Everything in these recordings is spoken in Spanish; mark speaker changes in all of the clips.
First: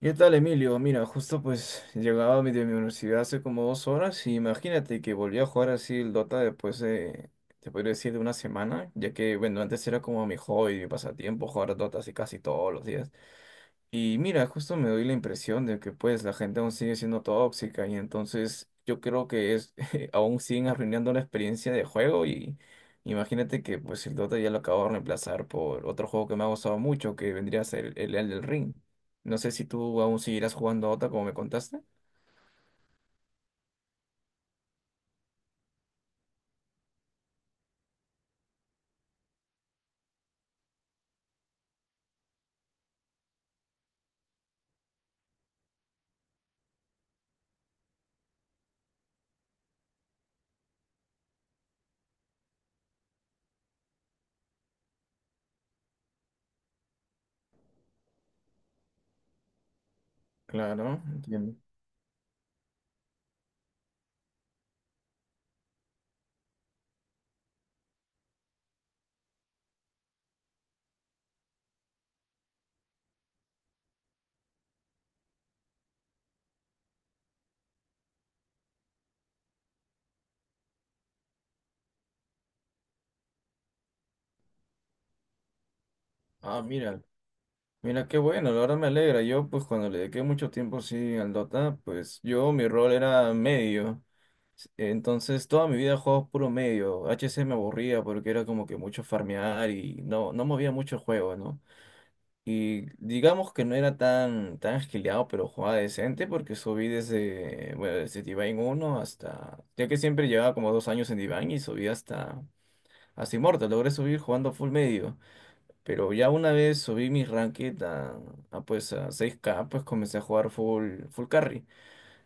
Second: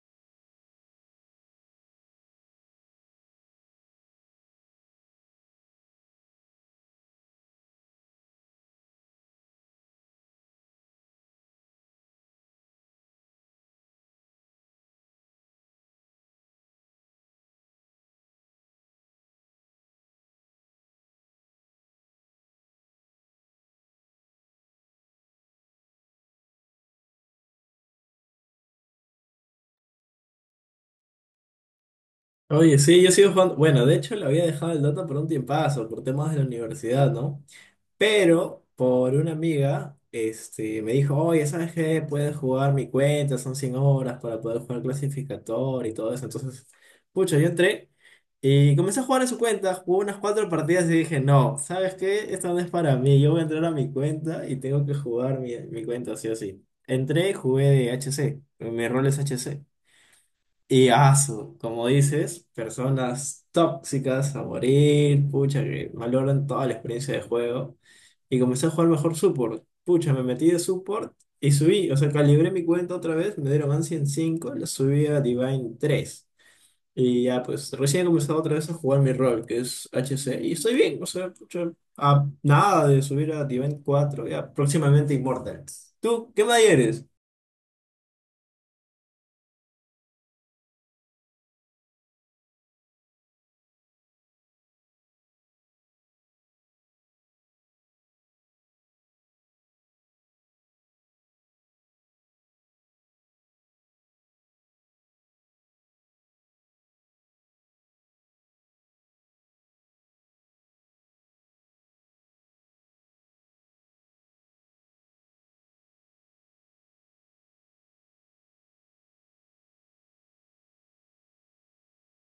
Speaker 1: ¿Qué tal, Emilio? Mira, justo pues llegaba mi- de mi universidad hace como dos horas y imagínate que volví a jugar así el Dota después de, te podría decir, de una semana, ya que, bueno, antes era como mi hobby, mi pasatiempo, jugar Dota así casi todos los días. Y mira, justo me doy la impresión de que pues la gente aún sigue siendo tóxica y entonces yo creo que es, aún siguen arruinando la experiencia de juego y imagínate que pues el Dota ya lo acabo de reemplazar por otro juego que me ha gustado mucho, que vendría a ser el Elden Ring. No sé si tú aún seguirás jugando a Dota como me contaste.
Speaker 2: Oye, sí, yo sigo jugando. Bueno, de hecho lo había dejado el Dota por un tiempazo, por temas de la universidad, ¿no? Pero por una amiga, me dijo, oye, ¿sabes qué? Puedes jugar mi cuenta, son 100 horas para poder jugar clasificador y todo eso. Entonces, pucha, yo entré y comencé a jugar en su cuenta, jugué unas cuatro partidas y dije, no, ¿sabes qué? Esto no es para mí, yo voy a entrar a mi cuenta y tengo que jugar mi cuenta, sí o sí. Entré y jugué de HC, mi rol es HC. Y
Speaker 1: Claro, entiendo.
Speaker 2: asu, como dices, personas tóxicas a morir, pucha, que valoran toda la experiencia de juego. Y comencé a jugar mejor support. Pucha, me metí de support y subí. O sea, calibré mi cuenta otra vez, me dieron Ancient en 5, la subí a Divine tres. Y ya, pues recién he comenzado otra vez a jugar mi rol, que es HC. Y estoy bien, o sea, pucha, a nada de subir a Divine cuatro, ya próximamente Immortals. ¿Tú qué más
Speaker 1: Ah, mira,
Speaker 2: eres?
Speaker 1: mira qué bueno, la verdad me alegra. Yo, pues cuando le dediqué mucho tiempo sí al Dota, pues yo mi rol era medio. Entonces toda mi vida he jugado puro medio. H C me aburría porque era como que mucho farmear y no movía mucho el juego, ¿no? Y digamos que no era tan esquileado, pero jugaba decente porque subí desde, bueno, desde Divine uno hasta, ya que siempre llevaba como dos años en Divine y subí hasta hasta Immortal logré subir jugando full medio. Pero ya una vez subí mi ranked a, pues a seis k pues comencé a jugar full, full carry.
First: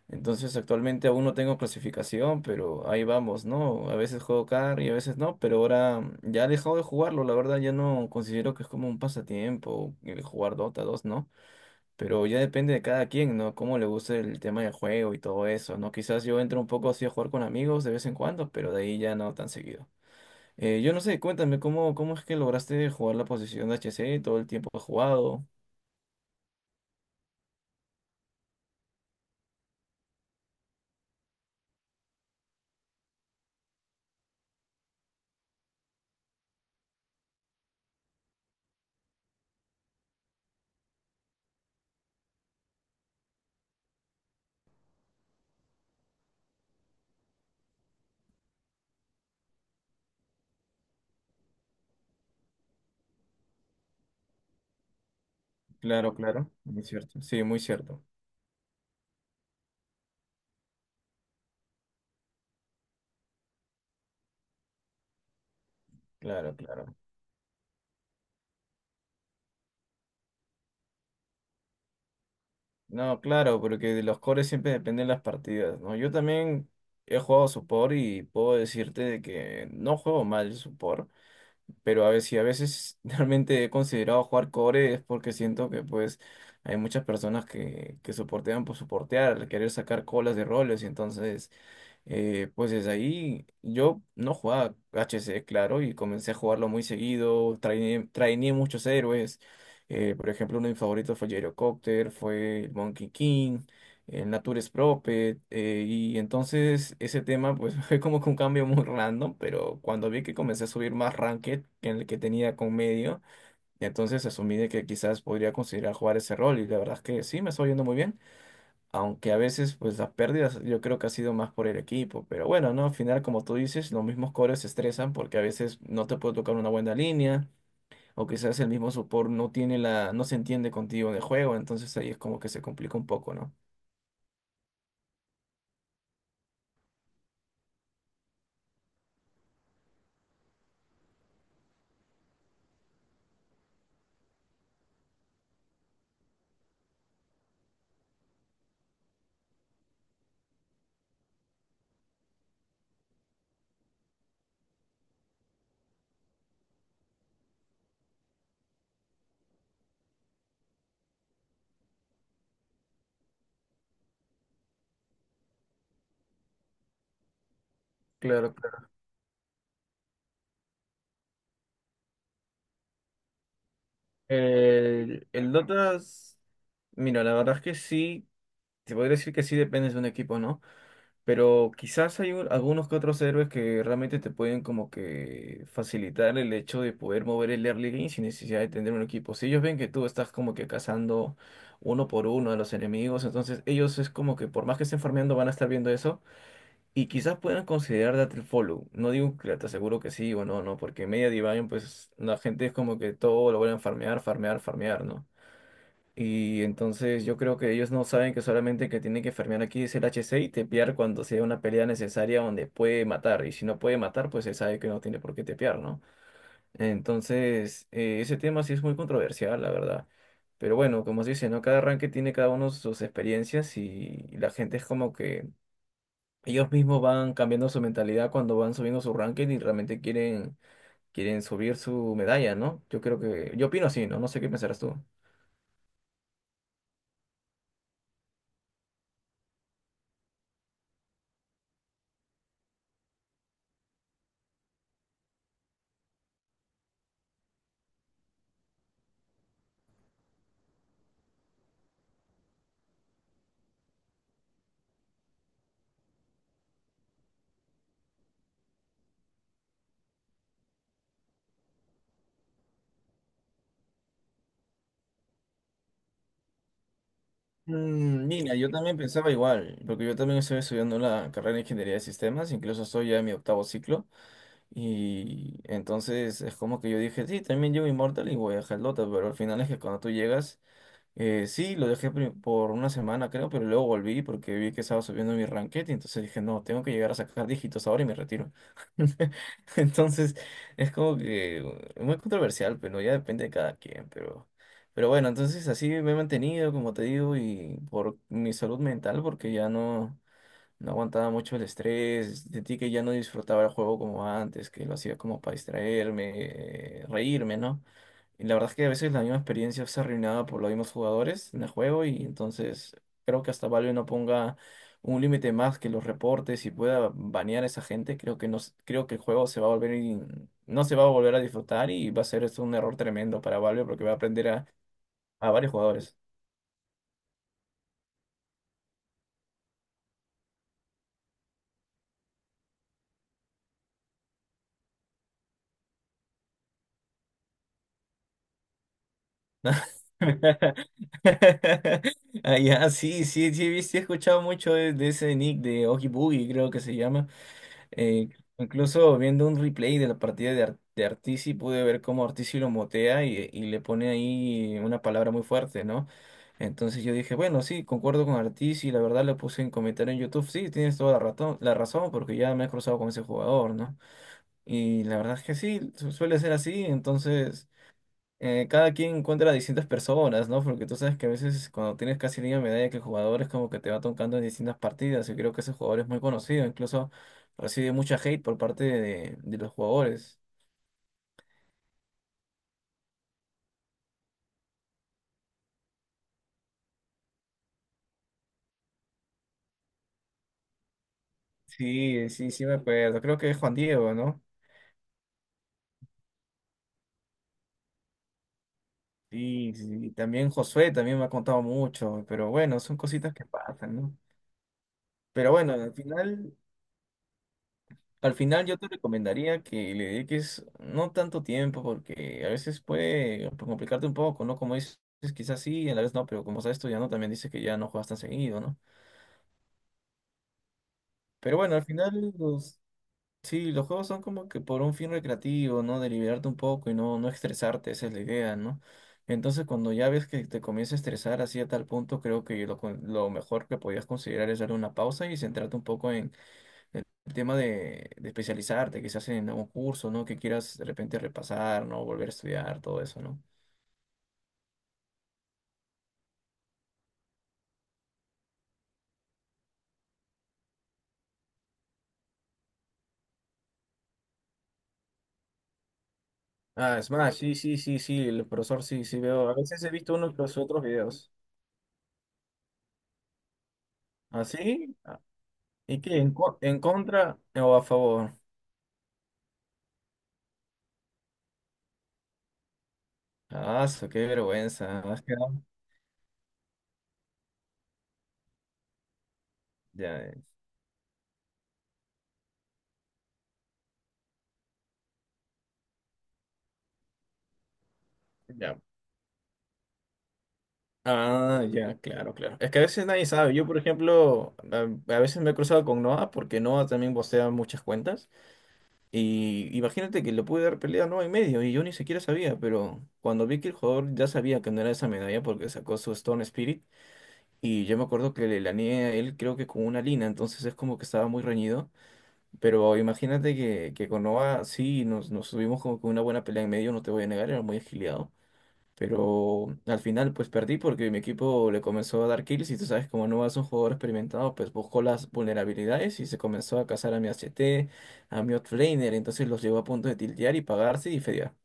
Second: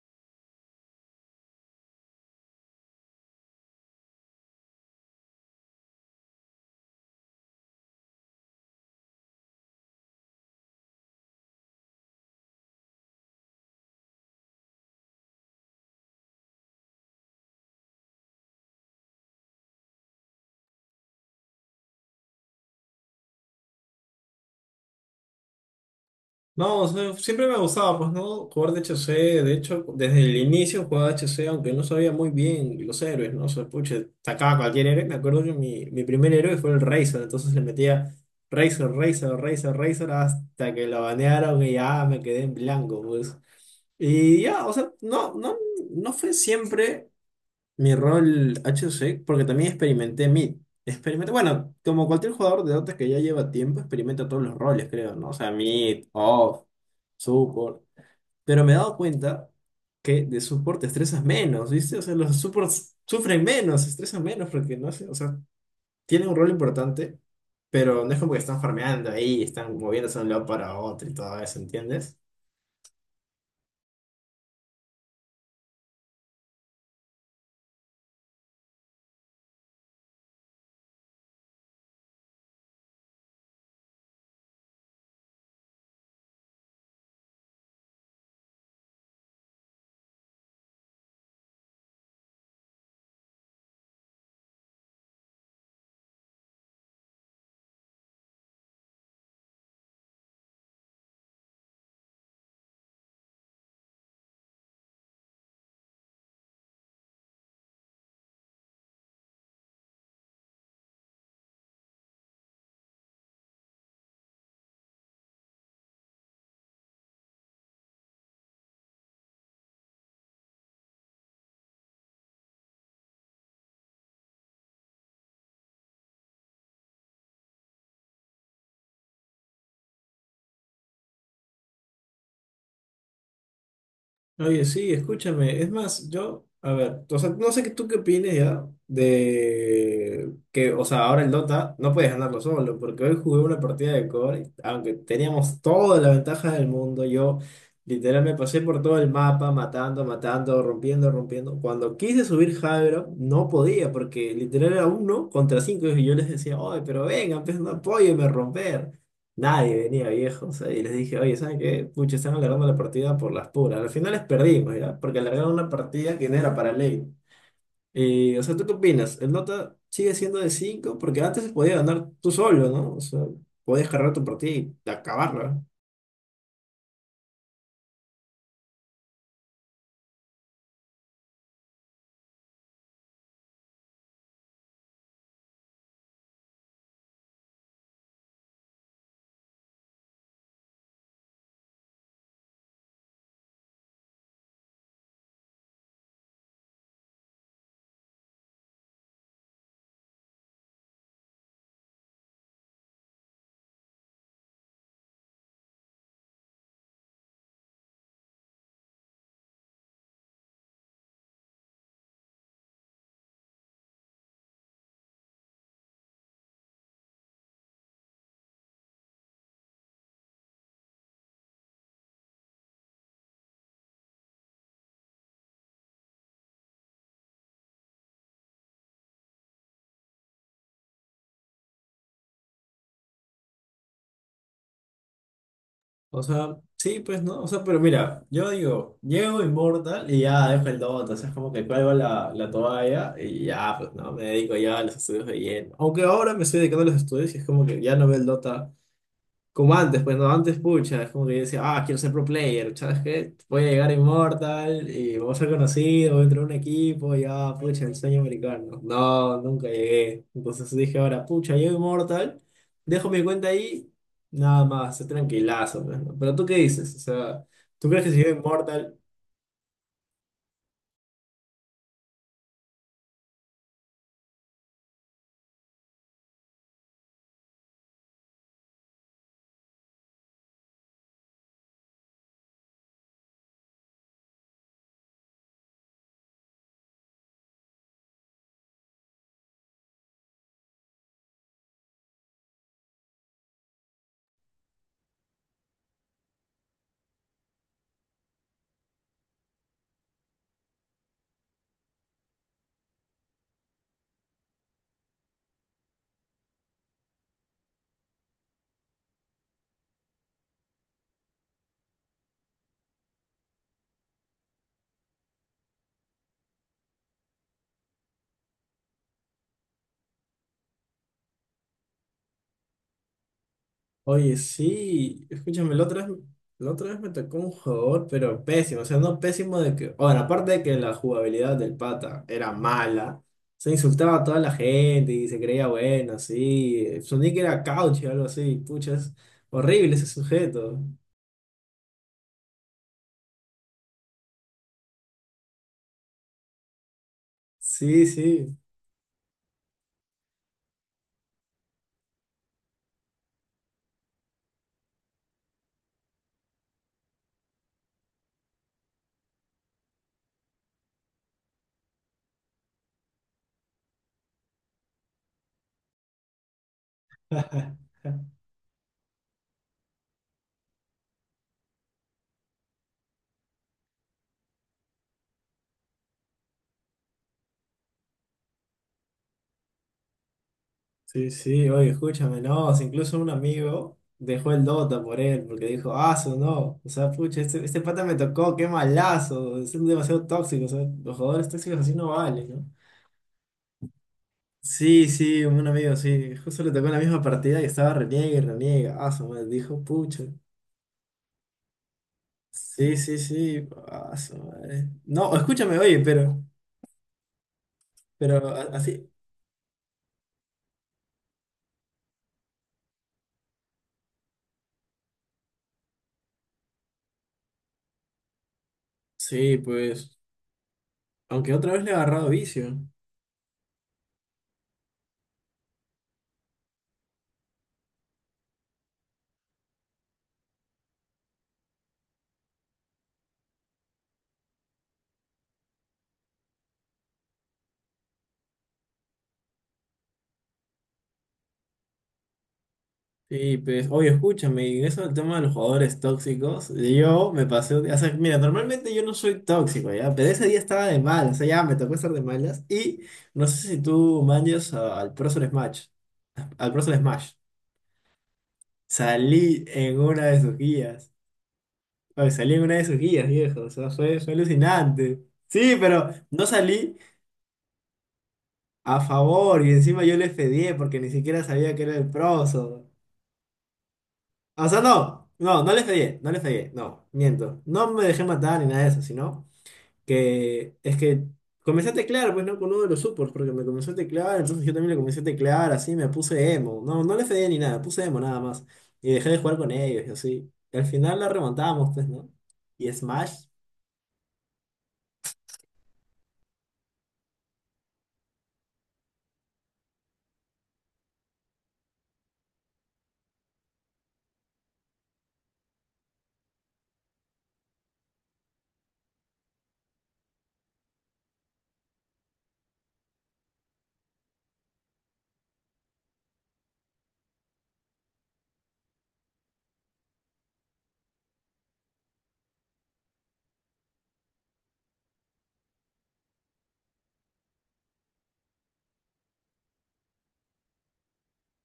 Speaker 1: Entonces actualmente aún no tengo clasificación, pero ahí vamos, ¿no? A veces juego carry, a veces no, pero ahora ya he dejado de jugarlo, la verdad ya no considero que es como un pasatiempo el jugar Dota 2, ¿no? Pero ya depende de cada quien, ¿no? Cómo le guste el tema del juego y todo eso, ¿no? Quizás yo entro un poco así a jugar con amigos de vez en cuando, pero de ahí ya no tan seguido. Yo no sé, cuéntame, ¿cómo, cómo es que lograste jugar la posición de HC todo el tiempo que has jugado?
Speaker 2: No, o sea, siempre me gustaba, pues, ¿no? Jugar de HC, de hecho, desde el inicio jugaba HC, aunque no sabía muy bien los héroes, ¿no? O sea, pucha, sacaba cualquier héroe. Me acuerdo que mi primer héroe fue el Razor, entonces le metía Razor, Razor, Razor, Razor, hasta que lo banearon y ya me quedé en blanco, pues. Y ya, o sea, no, no, no fue siempre mi rol HC, porque también experimenté mid. Experimenta, bueno, como cualquier jugador de Dota que ya lleva tiempo, experimenta todos los roles, creo, ¿no? O sea, mid,
Speaker 1: Claro, claro,
Speaker 2: off,
Speaker 1: muy cierto. Sí, muy
Speaker 2: support.
Speaker 1: cierto.
Speaker 2: Pero me he dado cuenta que de support te estresas menos, ¿viste? O sea, los supports sufren menos, se estresan menos porque no sé, o sea, tienen un rol
Speaker 1: Claro, claro.
Speaker 2: importante, pero no es como que están farmeando ahí, están moviéndose de un lado para otro y todo eso, ¿entiendes?
Speaker 1: No, claro, porque de los cores siempre dependen las partidas, ¿no? Yo también he jugado support y puedo decirte de que no juego mal support, pero a veces, si a veces realmente he considerado jugar core es porque siento que pues hay muchas personas que soportean por soportear, al querer sacar colas de roles y entonces... pues desde ahí yo no jugaba HC, claro, y comencé a jugarlo muy seguido, trainé muchos héroes. Por ejemplo, uno de mis favoritos fue Gyrocopter, fue el Monkey King, el Natures Prophet, y entonces ese tema pues fue como que un cambio muy random, pero cuando vi que comencé a subir más ranked que en el que tenía con medio, entonces asumí de que quizás podría considerar jugar ese rol, y la verdad es que sí, me estoy yendo muy bien. Aunque a veces, pues las pérdidas yo creo que ha sido más por el equipo. Pero bueno, ¿no? Al final, como tú dices, los mismos cores se estresan porque a veces no te puede tocar una buena línea. O quizás el mismo support no tiene la, no se entiende contigo en el juego. Entonces ahí es como que se complica un poco, ¿no?
Speaker 2: Oye, sí, escúchame. Es más, yo, a ver, o sea, no sé qué tú qué opines ya de que, o sea, ahora el Dota no puedes ganarlo solo, porque hoy jugué una partida de core, aunque teníamos toda la ventaja del mundo, yo literal me pasé por todo el mapa, matando, matando, rompiendo, rompiendo. Cuando quise subir Jairo, no podía, porque literal era uno contra cinco, y yo les decía, oye, pero vengan, pues no apóyenme a romper. Nadie venía, viejo. O sea, y les dije, oye, ¿saben qué? Pucha, están alargando la partida por las puras. Al final les perdimos, ¿ya? Porque alargaron una partida que no era para ley. Y, o
Speaker 1: Claro,
Speaker 2: sea, ¿tú qué
Speaker 1: claro.
Speaker 2: opinas? ¿El Dota sigue siendo de cinco? Porque antes se podía ganar tú solo, ¿no? O sea, podías cargar tu partida y
Speaker 1: El
Speaker 2: acabarla.
Speaker 1: Dota, s- mira, la verdad es que sí, te podría decir que sí dependes de un equipo, ¿no? Pero quizás hay un- algunos que otros héroes que realmente te pueden como que facilitar el hecho de poder mover el early game sin necesidad de tener un equipo. Si ellos ven que tú estás como que cazando uno por uno a los enemigos, entonces ellos es como que por más que estén farmeando van a estar viendo eso y quizás puedan considerar darte el follow. No digo que te aseguro que sí o no, no, porque en media Divine pues la gente es como que todo lo vuelven a farmear, ¿no? Y entonces yo creo que ellos no saben que solamente que tienen que farmear aquí es el HC y tepear cuando sea una pelea necesaria donde puede matar. Y si no puede matar, pues se sabe que no tiene por qué tepear, ¿no? Entonces, ese tema sí es muy controversial, la verdad. Pero bueno, como se dice, ¿no? Cada ranking tiene cada uno sus experiencias y la gente es como que ellos mismos van cambiando su mentalidad cuando van subiendo su ranking y realmente quieren subir su medalla, ¿no? Yo creo que, yo opino así, ¿no? No sé qué pensarás tú.
Speaker 2: O sea, sí, pues, ¿no? O sea, pero mira, yo digo, llego Immortal y ya dejo el Dota. O sea, es como que cuelgo la toalla y ya, pues, ¿no? Me dedico ya a los estudios de lleno. Aunque ahora me estoy dedicando a los estudios y es como que ya no veo el Dota como antes, pues no, antes, pucha, es como que yo decía, ah, quiero ser pro player, ¿sabes qué? Voy a llegar a Immortal y voy a ser conocido, voy a entrar a un equipo, y ah, pucha, el sueño americano. No, nunca llegué. Entonces dije, ahora, pucha, llego a Immortal, dejo mi cuenta ahí, nada más, es tranquilazo, pues, ¿no? Pero tú qué dices, o sea, ¿tú crees que si llego a
Speaker 1: Mira, yo también
Speaker 2: Immortal?
Speaker 1: pensaba igual, porque yo también estoy estudiando la carrera de Ingeniería de Sistemas, incluso estoy ya en mi octavo ciclo, y entonces es como que yo dije, sí, también llevo Immortal y voy a Helldota, pero al final es que cuando tú llegas sí, lo dejé pri- por una semana creo, pero luego volví porque vi que estaba subiendo mi ranked y entonces dije, no, tengo que llegar a sacar dígitos ahora y me retiro. Entonces es como que muy controversial, pero ya depende de cada quien, pero bueno, entonces así me he mantenido, como te digo, y por mi salud mental, porque ya no aguantaba mucho el estrés, sentí que ya no disfrutaba el juego como antes, que lo hacía como para distraerme, reírme, ¿no? Y la verdad es que a veces la misma experiencia es arruinada por los mismos jugadores en el juego y entonces creo que hasta Valve no ponga un límite más que los reportes y pueda banear a esa gente, creo que no, s- creo que el juego se va a volver in- no se va a volver a disfrutar y va a ser esto un error tremendo para Valve porque va a
Speaker 2: Oye,
Speaker 1: aprender
Speaker 2: sí,
Speaker 1: a varios
Speaker 2: escúchame,
Speaker 1: jugadores.
Speaker 2: la otra vez me tocó un jugador, pero pésimo, o sea, no pésimo de que, bueno, aparte de que la jugabilidad del pata era mala, se insultaba a toda la gente y se creía bueno, sí, su nick era Couch o algo así, pucha, es horrible ese sujeto,
Speaker 1: Ah, ya, sí, sí, sí, he visto- he escuchado mucho de ese nick de Oogie Boogie, creo que se llama.
Speaker 2: sí,
Speaker 1: Eh,
Speaker 2: sí.
Speaker 1: incluso viendo un replay de la partida de, Ar- de Artici, pude ver cómo Artici lo motea y le pone ahí una palabra muy fuerte, ¿no? Entonces yo dije, bueno, sí, concuerdo con Artici, la verdad le puse en comentario en YouTube, sí, tienes toda la razón, porque ya me he cruzado con ese jugador, ¿no? Y la verdad es que sí, su- suele ser así, entonces cada quien encuentra a distintas personas, ¿no? Porque tú sabes que a veces cuando tienes casi línea de medalla que el jugador es como que te va tocando en distintas partidas. Yo creo que ese jugador es muy conocido, incluso recibe mucha hate por parte de los jugadores.
Speaker 2: Sí, sí, oye, escúchame, no, si incluso un amigo dejó el Dota por él, porque dijo, ah, su no, o sea, pucha, este pata me tocó, qué malazo, es demasiado tóxico, o sea, los jugadores tóxicos así no
Speaker 1: Sí,
Speaker 2: valen,
Speaker 1: sí,
Speaker 2: ¿no?
Speaker 1: sí me acuerdo. Creo que es Juan Diego, ¿no?
Speaker 2: Sí, sí, un amigo, sí, justo le tocó en la misma partida y estaba reniega y reniega, ah, su madre,
Speaker 1: Sí,
Speaker 2: dijo,
Speaker 1: sí, sí.
Speaker 2: pucha,
Speaker 1: También Josué también me ha contado mucho, pero bueno, son
Speaker 2: sí, sí,
Speaker 1: cositas que
Speaker 2: sí,
Speaker 1: pasan,
Speaker 2: ah,
Speaker 1: ¿no?
Speaker 2: su madre. No,
Speaker 1: Pero bueno,
Speaker 2: escúchame,
Speaker 1: al
Speaker 2: oye,
Speaker 1: final al
Speaker 2: pero a-
Speaker 1: final yo te
Speaker 2: así,
Speaker 1: recomendaría que le dediques no tanto tiempo porque a veces puede complicarte un poco, ¿no? Como dices, quizás sí, a la vez no, pero como estás estudiando también dices que ya no juegas tan seguido, ¿no?
Speaker 2: sí, pues, aunque
Speaker 1: Pero
Speaker 2: otra
Speaker 1: bueno,
Speaker 2: vez
Speaker 1: al
Speaker 2: le he agarrado
Speaker 1: final
Speaker 2: vicio.
Speaker 1: sí, los juegos son como que por un fin recreativo, ¿no? De liberarte un poco y no estresarte, esa es la idea, ¿no? Entonces cuando ya ves que te comienza a estresar así a tal punto, creo que lo, con- lo mejor que podías considerar es dar una pausa y centrarte un poco en el tema de especializarte, quizás en algún curso, ¿no? Que quieras de repente repasar, ¿no? Volver a estudiar, todo eso, ¿no?
Speaker 2: Sí, pues, oye, escúchame, y en eso del tema de los jugadores tóxicos, yo me pasé, un día- o sea, mira, normalmente yo no soy tóxico, ya, pero ese día estaba de malas, o sea, ya me tocó estar de malas, y no sé si tú manches a- al Prozor
Speaker 1: Ah, es
Speaker 2: Smash,
Speaker 1: más, sí, sí, sí, sí, el profesor sí, sí veo. A
Speaker 2: salí
Speaker 1: veces he
Speaker 2: en
Speaker 1: visto
Speaker 2: una
Speaker 1: unos
Speaker 2: de
Speaker 1: de
Speaker 2: sus
Speaker 1: los otros
Speaker 2: guías,
Speaker 1: videos.
Speaker 2: oye, salí en una de sus guías, viejo, o sea, fue, fue
Speaker 1: ¿Así?
Speaker 2: alucinante, sí,
Speaker 1: ¿Y
Speaker 2: pero
Speaker 1: qué? ¿En,
Speaker 2: no
Speaker 1: co- en
Speaker 2: salí
Speaker 1: contra o a favor?
Speaker 2: a favor, y encima yo le fedié porque ni siquiera sabía que era el Prozor.
Speaker 1: Ah, su- qué
Speaker 2: O sea,
Speaker 1: vergüenza. Has
Speaker 2: no,
Speaker 1: quedado-
Speaker 2: no, no le fallé, no le fallé, no, miento. No me dejé matar ni nada de eso, sino
Speaker 1: Ya, eh.
Speaker 2: que es que comencé a teclear, pues no con uno de los supports, porque me comenzó a teclear, entonces yo también le comencé a teclear, así me puse emo. No, no le fallé ni nada, puse emo nada más.
Speaker 1: Ya.
Speaker 2: Y dejé de jugar con ellos y así. Y al final la
Speaker 1: Ah,
Speaker 2: remontamos,
Speaker 1: ya,
Speaker 2: pues, ¿no?
Speaker 1: claro, claro. Es que a
Speaker 2: Y
Speaker 1: veces nadie
Speaker 2: Smash,
Speaker 1: sabe. Yo, por ejemplo, a veces me he cruzado con Noah porque Noah también postea muchas cuentas. Y imagínate que le pude dar pelea no y medio y yo ni siquiera sabía, pero cuando vi que el jugador ya sabía que no era esa medalla porque sacó su Stone Spirit y yo me acuerdo que le laneé a él creo que con una lina, entonces es como que estaba muy reñido, pero imagínate que con Nova sí nos tuvimos como que una buena pelea en medio, no te voy a negar, era muy agiliado. Pero al final pues perdí porque mi equipo le comenzó a dar kills y tú sabes como no es un jugador experimentado pues buscó las vulnerabilidades y se comenzó a cazar a mi H T a mi offlaner, entonces los llevó a punto de tiltear y pagarse y fedear.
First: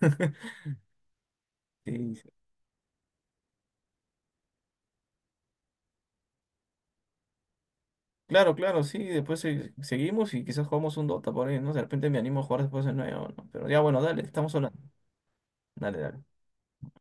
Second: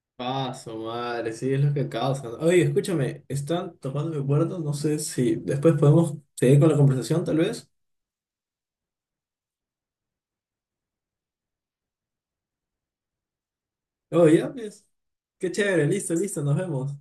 Speaker 2: paso, madre, sí, es lo que
Speaker 1: Sí, sí.
Speaker 2: causa. Oye, escúchame, están tocando mi puerta, no sé si después podemos seguir con la conversación, tal vez.
Speaker 1: Claro, claro, sí, después se- seguimos y quizás jugamos un Dota por ahí, ¿no? De repente me animo a jugar después de nuevo, ¿no? Pero ya bueno, dale,
Speaker 2: Oye, ya,
Speaker 1: estamos hablando.
Speaker 2: pues. Qué chévere,
Speaker 1: Dale,
Speaker 2: listo,
Speaker 1: dale.
Speaker 2: listo, nos vemos.